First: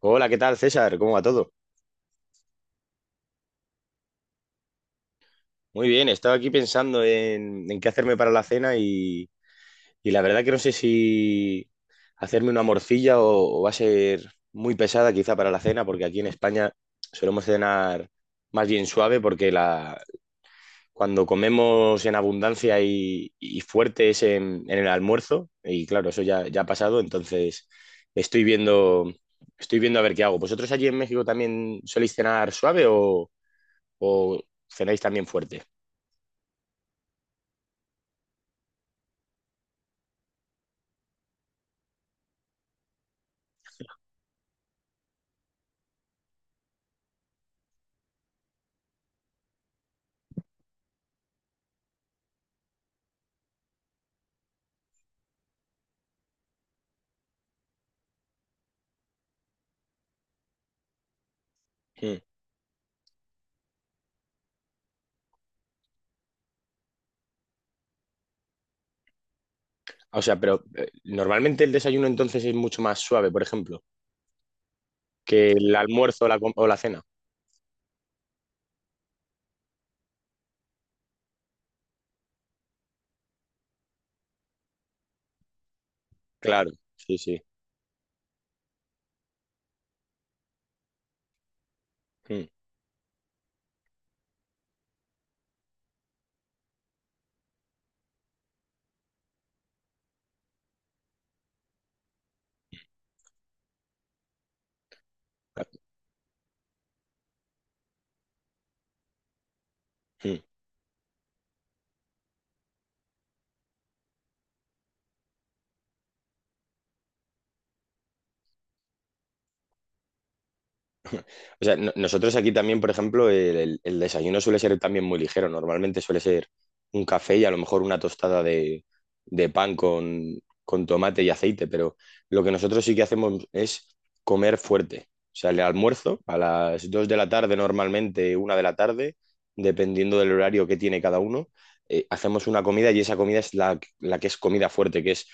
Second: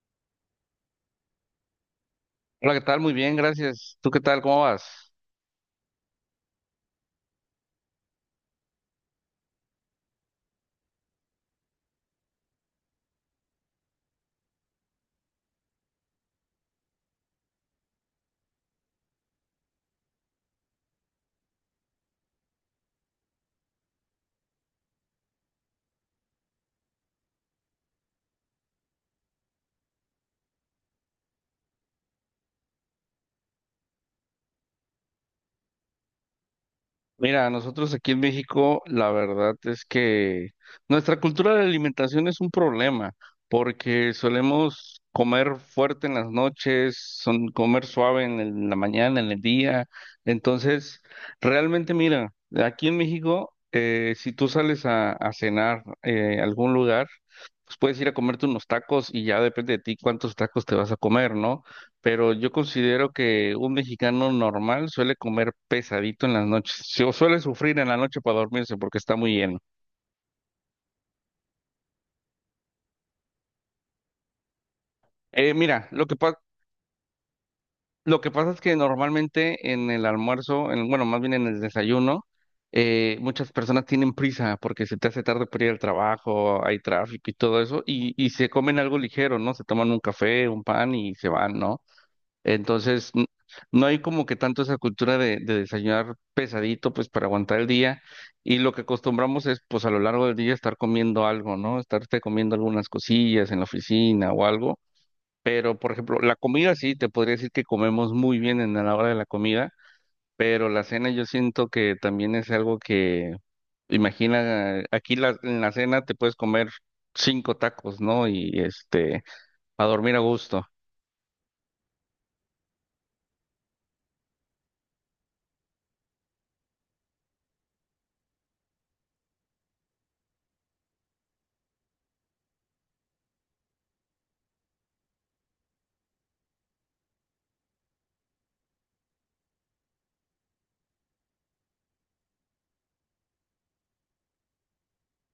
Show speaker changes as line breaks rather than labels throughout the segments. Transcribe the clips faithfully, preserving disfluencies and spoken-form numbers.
Hola, ¿qué tal, César? ¿Cómo va todo?
Hola, ¿qué tal? Muy bien, gracias. ¿Tú qué tal? ¿Cómo vas?
Muy bien, estaba aquí pensando en, en qué hacerme para la cena y, y la verdad que no sé si hacerme una morcilla o, o va a ser muy pesada quizá para la cena, porque aquí en España solemos cenar más bien suave porque la, cuando comemos en abundancia y, y fuerte es en, en el almuerzo y claro, eso ya, ya ha pasado, entonces estoy viendo, estoy viendo a ver qué hago. ¿Vosotros allí en México también soléis cenar suave o cenáis también fuerte?
Mira, nosotros aquí en México, la verdad es que nuestra cultura de alimentación es un problema, porque solemos comer fuerte en las noches, son comer suave en, el- en la mañana, en el día. Entonces, realmente, mira, aquí en México, eh, si tú sales a, a cenar eh, a algún lugar, pues puedes ir a comerte unos tacos y ya depende de ti cuántos tacos te vas a comer, ¿no?
Mm.
Pero yo considero que un mexicano normal suele comer pesadito en las noches, sí, suele sufrir en la noche para dormirse porque está muy lleno.
O sea, pero eh, normalmente el desayuno entonces es mucho más suave, por ejemplo, que
Eh,
el
mira, lo que
almuerzo o la,
pa-
com- o la cena.
lo que pasa es que normalmente en el almuerzo, en, bueno, más bien en el desayuno, eh, muchas personas tienen prisa porque se te hace tarde para ir al trabajo,
Claro,
hay
sí,
tráfico y
sí.
todo eso, y, y se comen algo ligero, ¿no? Se toman un café, un pan y se van, ¿no?
Mm.
Entonces, n- no hay como que tanto esa cultura de, de desayunar pesadito, pues para aguantar el día. Y lo que acostumbramos es, pues a lo largo del día estar comiendo algo, ¿no? Estarte comiendo algunas cosillas en la oficina o algo. Pero, por ejemplo, la comida sí, te podría decir que comemos muy bien en la hora de la comida,
Mm.
pero la cena yo siento que también es algo que, imagina, aquí la- en la cena te puedes comer cinco tacos, ¿no? Y este, a dormir a gusto.
O sea, no- nosotros aquí también, por ejemplo, el, el- el desayuno suele ser también muy ligero. Normalmente suele ser un café y a lo mejor una tostada de, de pan con, con tomate y aceite, pero lo que nosotros sí que hacemos es comer fuerte. O sea, el almuerzo a las dos de la tarde, normalmente una de la tarde, dependiendo del horario que tiene cada uno, eh, hacemos una comida y esa comida es la, la que es comida fuerte, que es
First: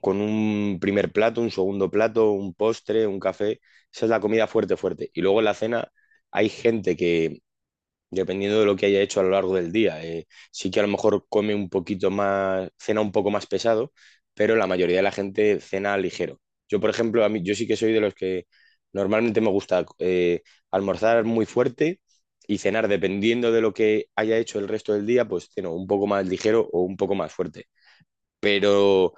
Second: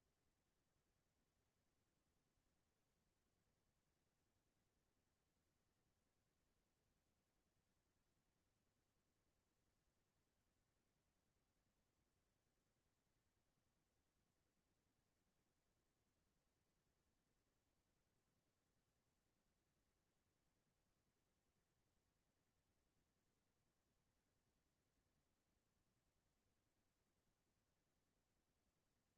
con un primer plato, un segundo plato, un postre, un café. Esa es la comida fuerte, fuerte. Y luego en la cena hay gente que, dependiendo de lo que haya hecho a lo largo del día, eh, sí que a lo mejor come un poquito más, cena un poco más pesado, pero la mayoría de la gente cena ligero. Yo, por ejemplo, a mí, yo sí que soy de los que normalmente me gusta eh, almorzar muy fuerte y cenar, dependiendo de lo que haya hecho el resto del día, pues ceno un poco más ligero o un poco más fuerte pero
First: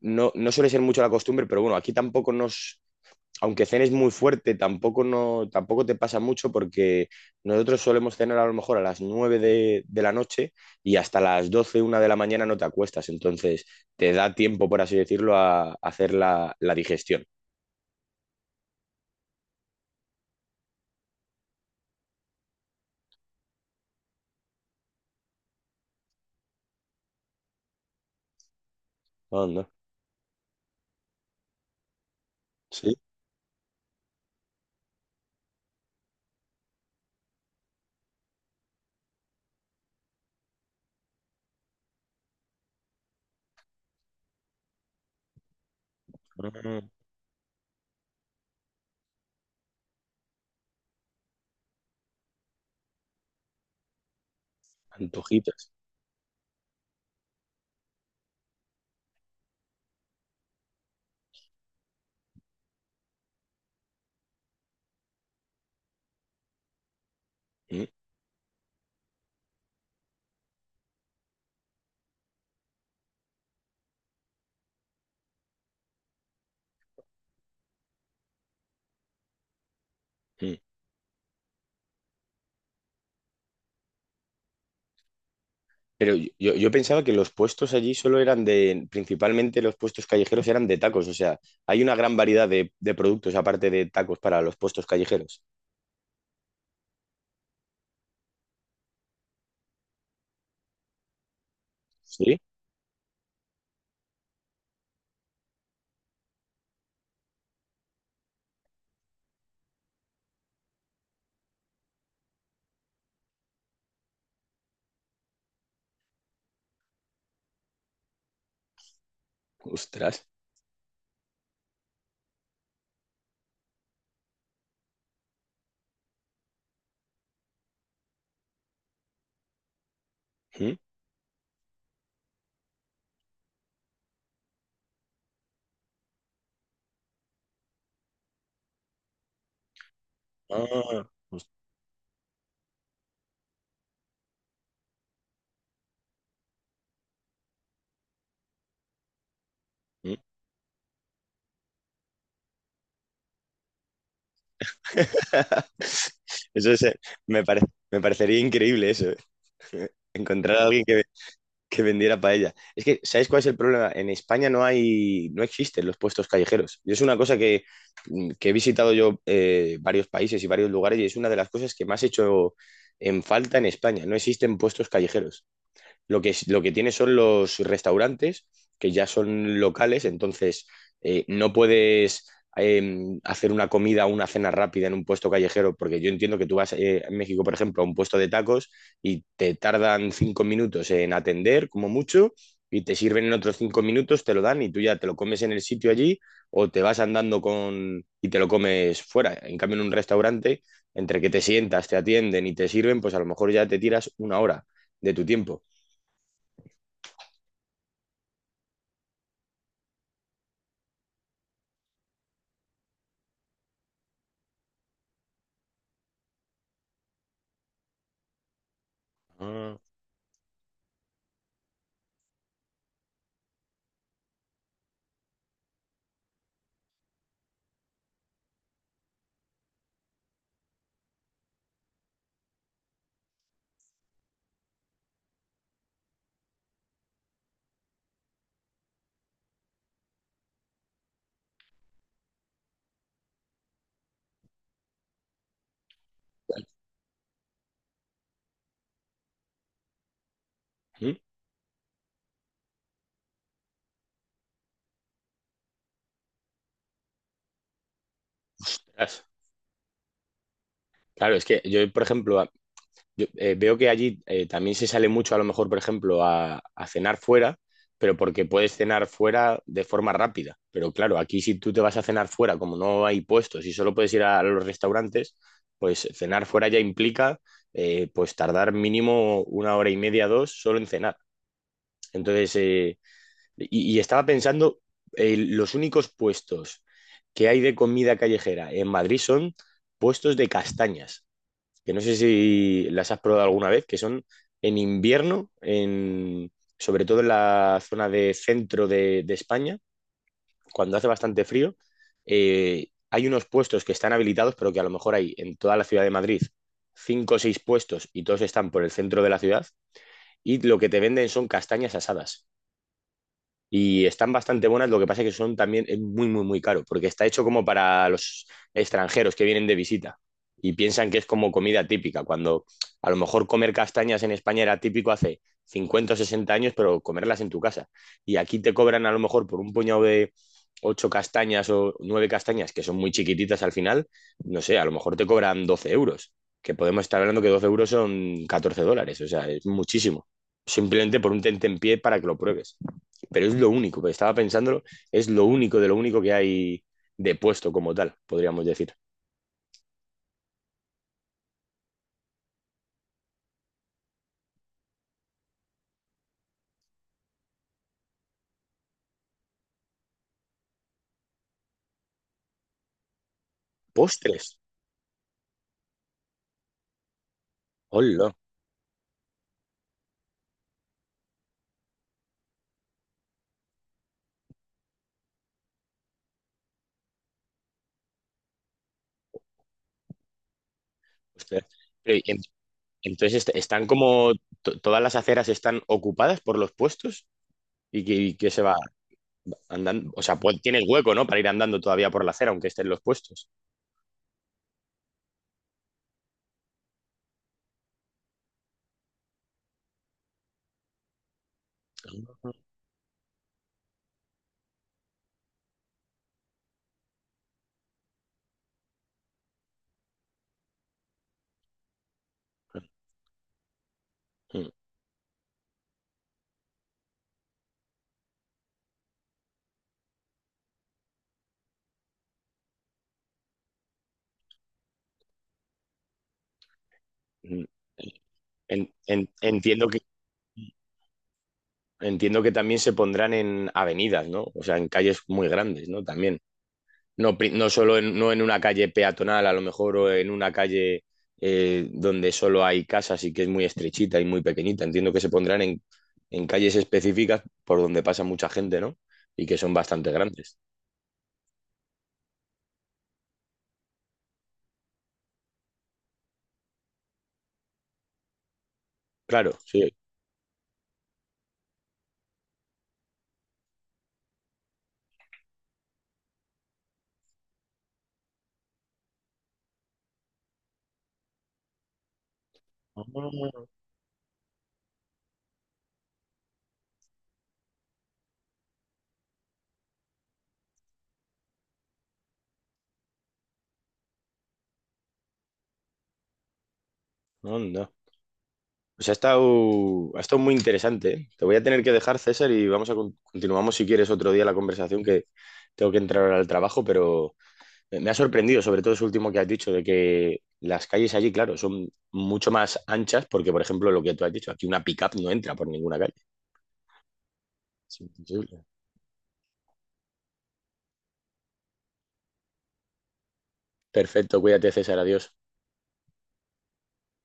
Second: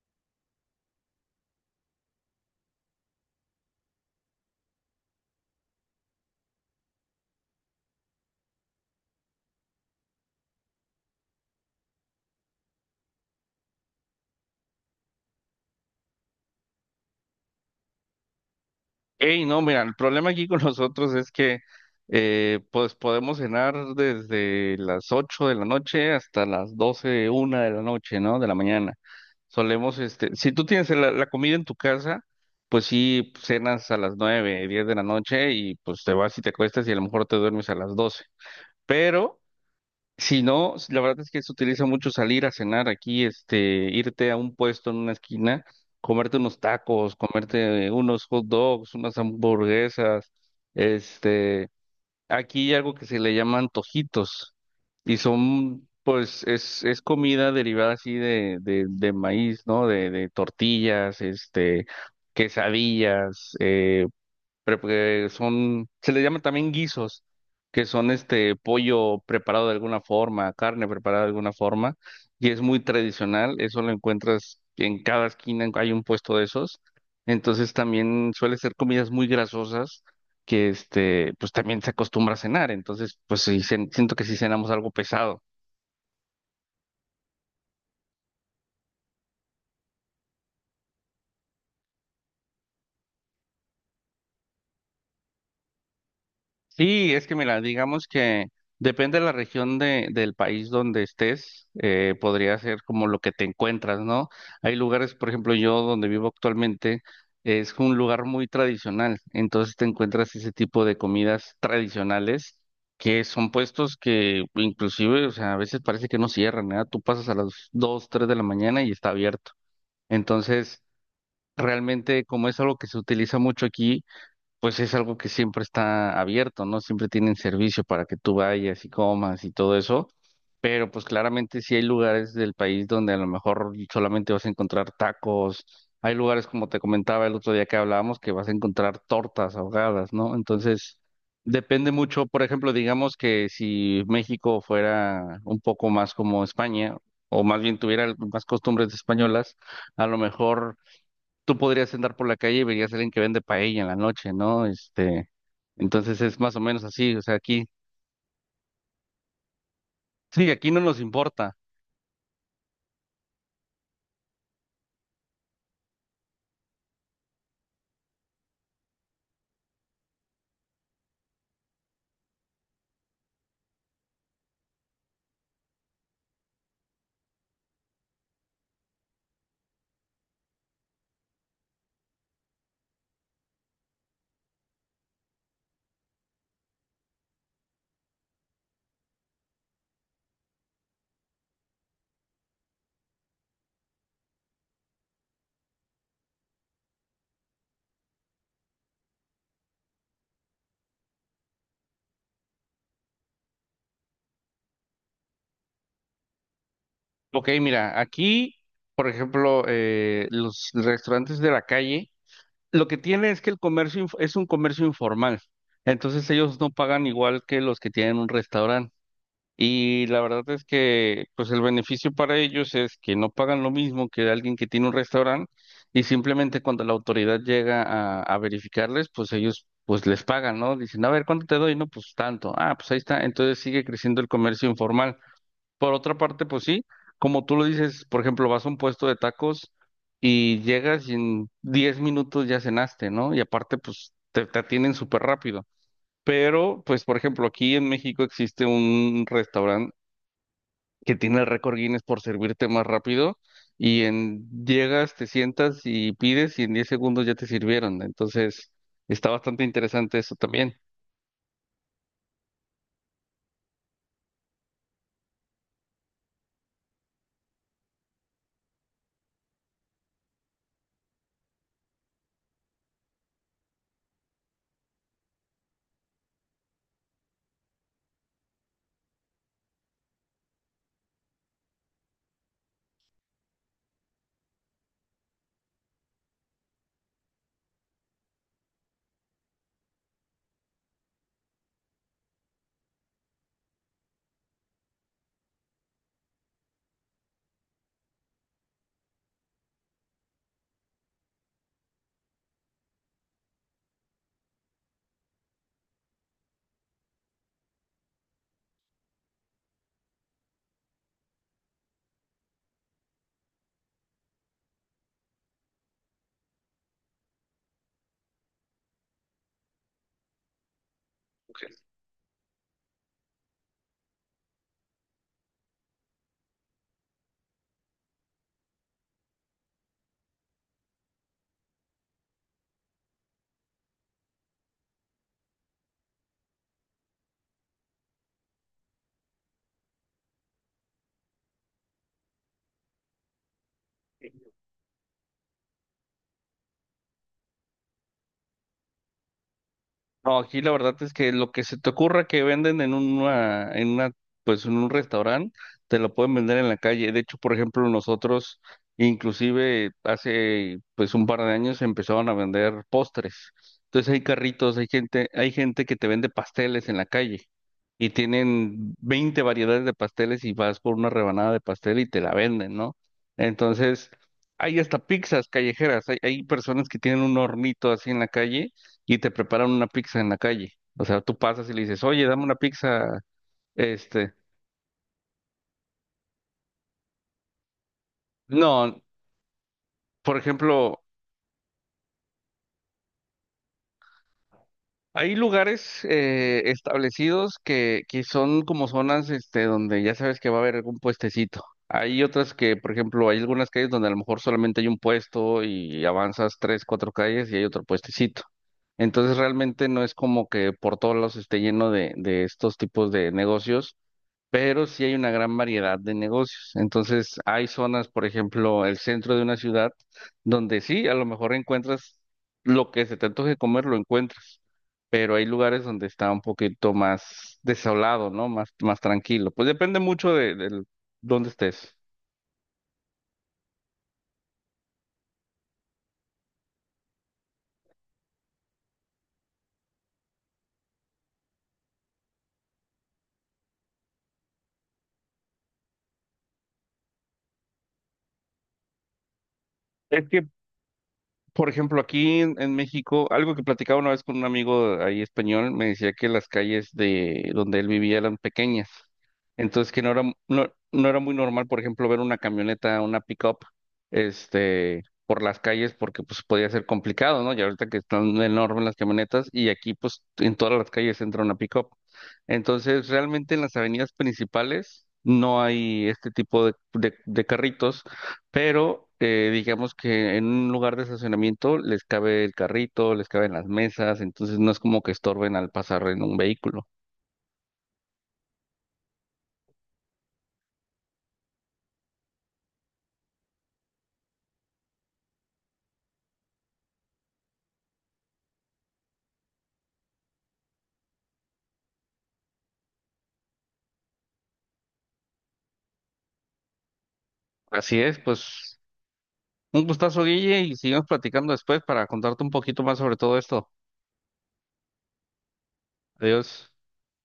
no, no suele ser mucho la costumbre, pero bueno, aquí tampoco nos, aunque cenes muy fuerte, tampoco, no, tampoco te pasa mucho porque nosotros solemos cenar a lo mejor a las nueve de, de la noche y hasta las doce una de la mañana no te acuestas, entonces te da tiempo, por así decirlo, a, a hacer la, la digestión.
Hey, no, mira, el problema aquí con nosotros es que eh, pues podemos cenar desde las ocho de la noche hasta las doce una de la noche, ¿no? De la mañana.
Anda.
Solemos, este, si tú tienes la, la comida en tu casa, pues
Sí.
sí, cenas a las nueve diez de la noche y pues te vas y te acuestas y a lo mejor te duermes a las doce. Pero si no, la verdad es que se utiliza mucho salir a cenar aquí, este, irte a un puesto en una esquina, comerte unos
Ah,
tacos, comerte unos hot dogs, unas hamburguesas, este, aquí hay algo que se le llama antojitos, y
antojitas.
son, pues, es, es comida derivada así de, de, de maíz, ¿no? De, de tortillas, este, quesadillas, eh, pre- que son, se le llaman también guisos, que
Mm,
son este pollo preparado de alguna forma, carne preparada de alguna forma, y es muy tradicional, eso lo encuentras en cada esquina, hay un puesto de esos, entonces también suele ser comidas muy grasosas
mm.
que este, pues también se acostumbra a cenar, entonces pues sí, cen- siento que sí cenamos algo pesado.
Pero yo, yo- yo pensaba que los puestos allí solo eran de, principalmente los puestos callejeros eran de tacos, o sea, hay una gran variedad de, de productos aparte de tacos para los puestos callejeros.
Sí, es que mira, digamos que depende de la región de, del país donde estés, eh,
¿Sí?
podría ser como lo que te encuentras, ¿no? Hay lugares, por ejemplo, yo donde vivo actualmente, es un lugar muy tradicional, entonces te encuentras ese tipo de comidas tradicionales que son puestos que inclusive, o sea, a veces parece que no cierran, ¿verdad? Tú pasas a las dos, tres de la mañana y está abierto.
Ostras.
Entonces, realmente como es algo que se utiliza mucho aquí, pues es algo que siempre está abierto, ¿no? Siempre tienen servicio para que tú vayas y comas y todo eso,
¿Mm?
pero pues claramente sí hay lugares del país donde a lo mejor solamente vas a encontrar tacos, hay lugares como te comentaba el otro día que hablábamos que vas a encontrar tortas ahogadas, ¿no? Entonces,
Ah, os-
depende mucho, por ejemplo, digamos que si México fuera un poco más como España, o más bien tuviera más costumbres españolas, a
¿Mm?
lo mejor tú podrías andar por la calle y verías a alguien que vende paella en la noche, ¿no? Este, entonces es más o
Eso es,
menos
eh,
así, o sea,
me pare-
aquí,
me parecería increíble eso, eh,
sí,
encontrar a
aquí no
alguien
nos
que
importa.
que vendiera paella. Es que, ¿sabéis cuál es el problema? En España no hay, no existen los puestos callejeros. Yo es una cosa que, mm, que he visitado yo eh, varios países y varios lugares y es una de las cosas que más he hecho en falta en España. No existen puestos callejeros. Lo que, es lo que tiene son los restaurantes, que ya son locales, entonces eh, no puedes eh, hacer una comida o una cena rápida en un puesto callejero, porque yo entiendo que tú vas eh, en México, por ejemplo, a un puesto de tacos y te tardan cinco minutos en atender, como mucho, y te sirven en otros cinco minutos, te lo dan y tú ya te lo comes en el sitio allí o te vas andando con y te lo comes fuera. En cambio, en un restaurante, entre que te sientas, te atienden y te sirven, pues a lo mejor ya te tiras una hora de tu tiempo.
Ok, mira, aquí, por ejemplo, eh, los restaurantes de la calle, lo que tiene es que el comercio inf- es un comercio informal, entonces ellos no pagan igual que los que tienen un restaurante.
Ah,
Y la verdad es que pues el beneficio para ellos es que no pagan lo mismo que alguien que tiene un restaurante y simplemente cuando la autoridad llega a, a verificarles, pues ellos pues les pagan, ¿no? Dicen, a ver, ¿cuánto te doy? No, pues tanto. Ah, pues ahí está. Entonces sigue creciendo el comercio informal. Por otra parte, pues sí, como tú lo dices, por ejemplo, vas a un puesto de tacos y llegas y en diez minutos ya cenaste, ¿no? Y aparte, pues te, te atienden súper rápido. Pero, pues, por ejemplo, aquí en México existe un restaurante
ujú.
que tiene el récord Guinness por servirte más rápido y en llegas, te sientas y pides y en diez segundos ya te sirvieron. Entonces,
Ostras.
está bastante interesante eso también.
Claro, es que yo, por ejemplo, a- yo, eh, veo que allí eh, también se sale mucho, a lo mejor, por ejemplo, a, a cenar fuera, pero porque puedes cenar fuera de forma rápida. Pero claro, aquí si tú te vas a cenar fuera, como no hay puestos y solo puedes ir a, los restaurantes, pues cenar fuera ya implica eh, pues tardar mínimo una hora y media, dos, solo en cenar. Entonces, eh, Y, y estaba pensando, eh, los únicos puestos que hay de comida callejera en Madrid son puestos de castañas, que no sé si las has probado alguna vez, que son en invierno, en, sobre todo en la zona de centro de, de España, cuando hace bastante frío, eh, hay unos puestos que están habilitados, pero que a lo mejor hay en toda la ciudad de Madrid cinco o seis puestos y todos están por el centro de la ciudad, y lo que te venden son castañas asadas. Y están bastante buenas, lo que pasa es que son también es muy, muy, muy caro, porque está hecho como para los extranjeros que vienen de visita y piensan que es como comida típica, cuando a lo mejor comer castañas en España era típico hace cincuenta o sesenta años, pero comerlas en tu casa. Y aquí te cobran a lo mejor por un puñado de ocho castañas o nueve castañas, que son muy chiquititas al final, no sé, a lo mejor te cobran doce euros, que podemos estar hablando que doce euros son catorce dólares, o sea, es muchísimo. Simplemente por un tentempié para que lo pruebes pero es lo único, que estaba pensándolo, es lo único de lo único que hay de puesto como tal, podríamos decir.
No, aquí la verdad es que lo que se te ocurra que venden en una, en una, pues en un restaurante, te lo pueden vender en la calle. De hecho, por ejemplo, nosotros, inclusive hace pues un par de años empezaron a vender postres. Entonces hay
Postres.
carritos, hay gente, hay gente que te vende pasteles en la calle y
Hola.
tienen veinte variedades de pasteles y vas por una rebanada de pastel y te la venden, ¿no? Entonces, hay hasta pizzas callejeras, hay, hay personas que tienen un hornito así en la calle y te preparan una pizza en la calle. O sea, tú
Postres.
pasas y le dices,
Pero,
oye,
y en-
dame una pizza,
entonces est- están como
este.
to- todas las aceras están ocupadas por los puestos y que, y que se va
No,
andando, o
por
sea, pues, tienes
ejemplo,
hueco, ¿no? Para ir andando todavía por la acera, aunque estén los puestos.
hay lugares eh, establecidos que, que son como zonas, este, donde ya sabes que va a haber algún puestecito. Hay otras que, por ejemplo, hay algunas calles donde a lo mejor solamente hay un puesto y avanzas tres, cuatro calles y hay otro puestecito. Entonces realmente no es como que por todos lados esté lleno de, de estos tipos de negocios,
Mm,
pero sí hay una gran variedad de negocios. Entonces, hay zonas, por ejemplo, el centro de una ciudad, donde sí, a lo mejor encuentras lo que se te antoje comer, lo encuentras, pero hay lugares donde está un poquito más
mm.
desolado, ¿no? Más,
en-
más
en-
tranquilo. Pues
entiendo que,
depende mucho de, de dónde estés.
entiendo que también se pondrán en avenidas, ¿no? O sea, en calles muy grandes, ¿no? También. No, pri- no solo en, no en una calle peatonal, a lo mejor, o en una calle eh, donde solo hay casas y que es muy estrechita y muy pequeñita. Entiendo que se pondrán en, en calles específicas por donde pasa mucha gente, ¿no? Y que son bastante
Es que.
grandes.
Por ejemplo, aquí en, en México, algo que platicaba una vez con un amigo ahí español, me decía que las calles de donde él vivía eran pequeñas.
Claro, sí.
Entonces que no era, no, no era muy normal, por ejemplo, ver una camioneta, una pick-up, este, por las calles, porque pues podía ser complicado, ¿no? Y ahorita que están enormes las camionetas, y aquí pues en todas las calles entra una pick-up.
Ah.
Entonces, realmente en las avenidas principales no hay este tipo de, de, de carritos, pero eh, digamos que en un lugar de estacionamiento les cabe el carrito, les caben las mesas, entonces no es como que estorben al pasar en un vehículo.
Anda. Pues ha estado, ha estado muy interesante, ¿eh? Te voy a tener que dejar, César, y vamos a con- continuamos si quieres otro día la conversación que tengo que entrar ahora al trabajo, pero, Me me ha sorprendido, sobre todo eso último que has dicho, de que las calles allí, claro, son mucho más anchas, porque, por ejemplo, lo que tú has dicho, aquí una pick-up no entra por ninguna calle. Es
Así es,
imposible.
pues un gustazo, Guille, y sigamos platicando después para contarte un poquito más sobre todo esto.
Perfecto, cuídate, César, adiós.
Adiós.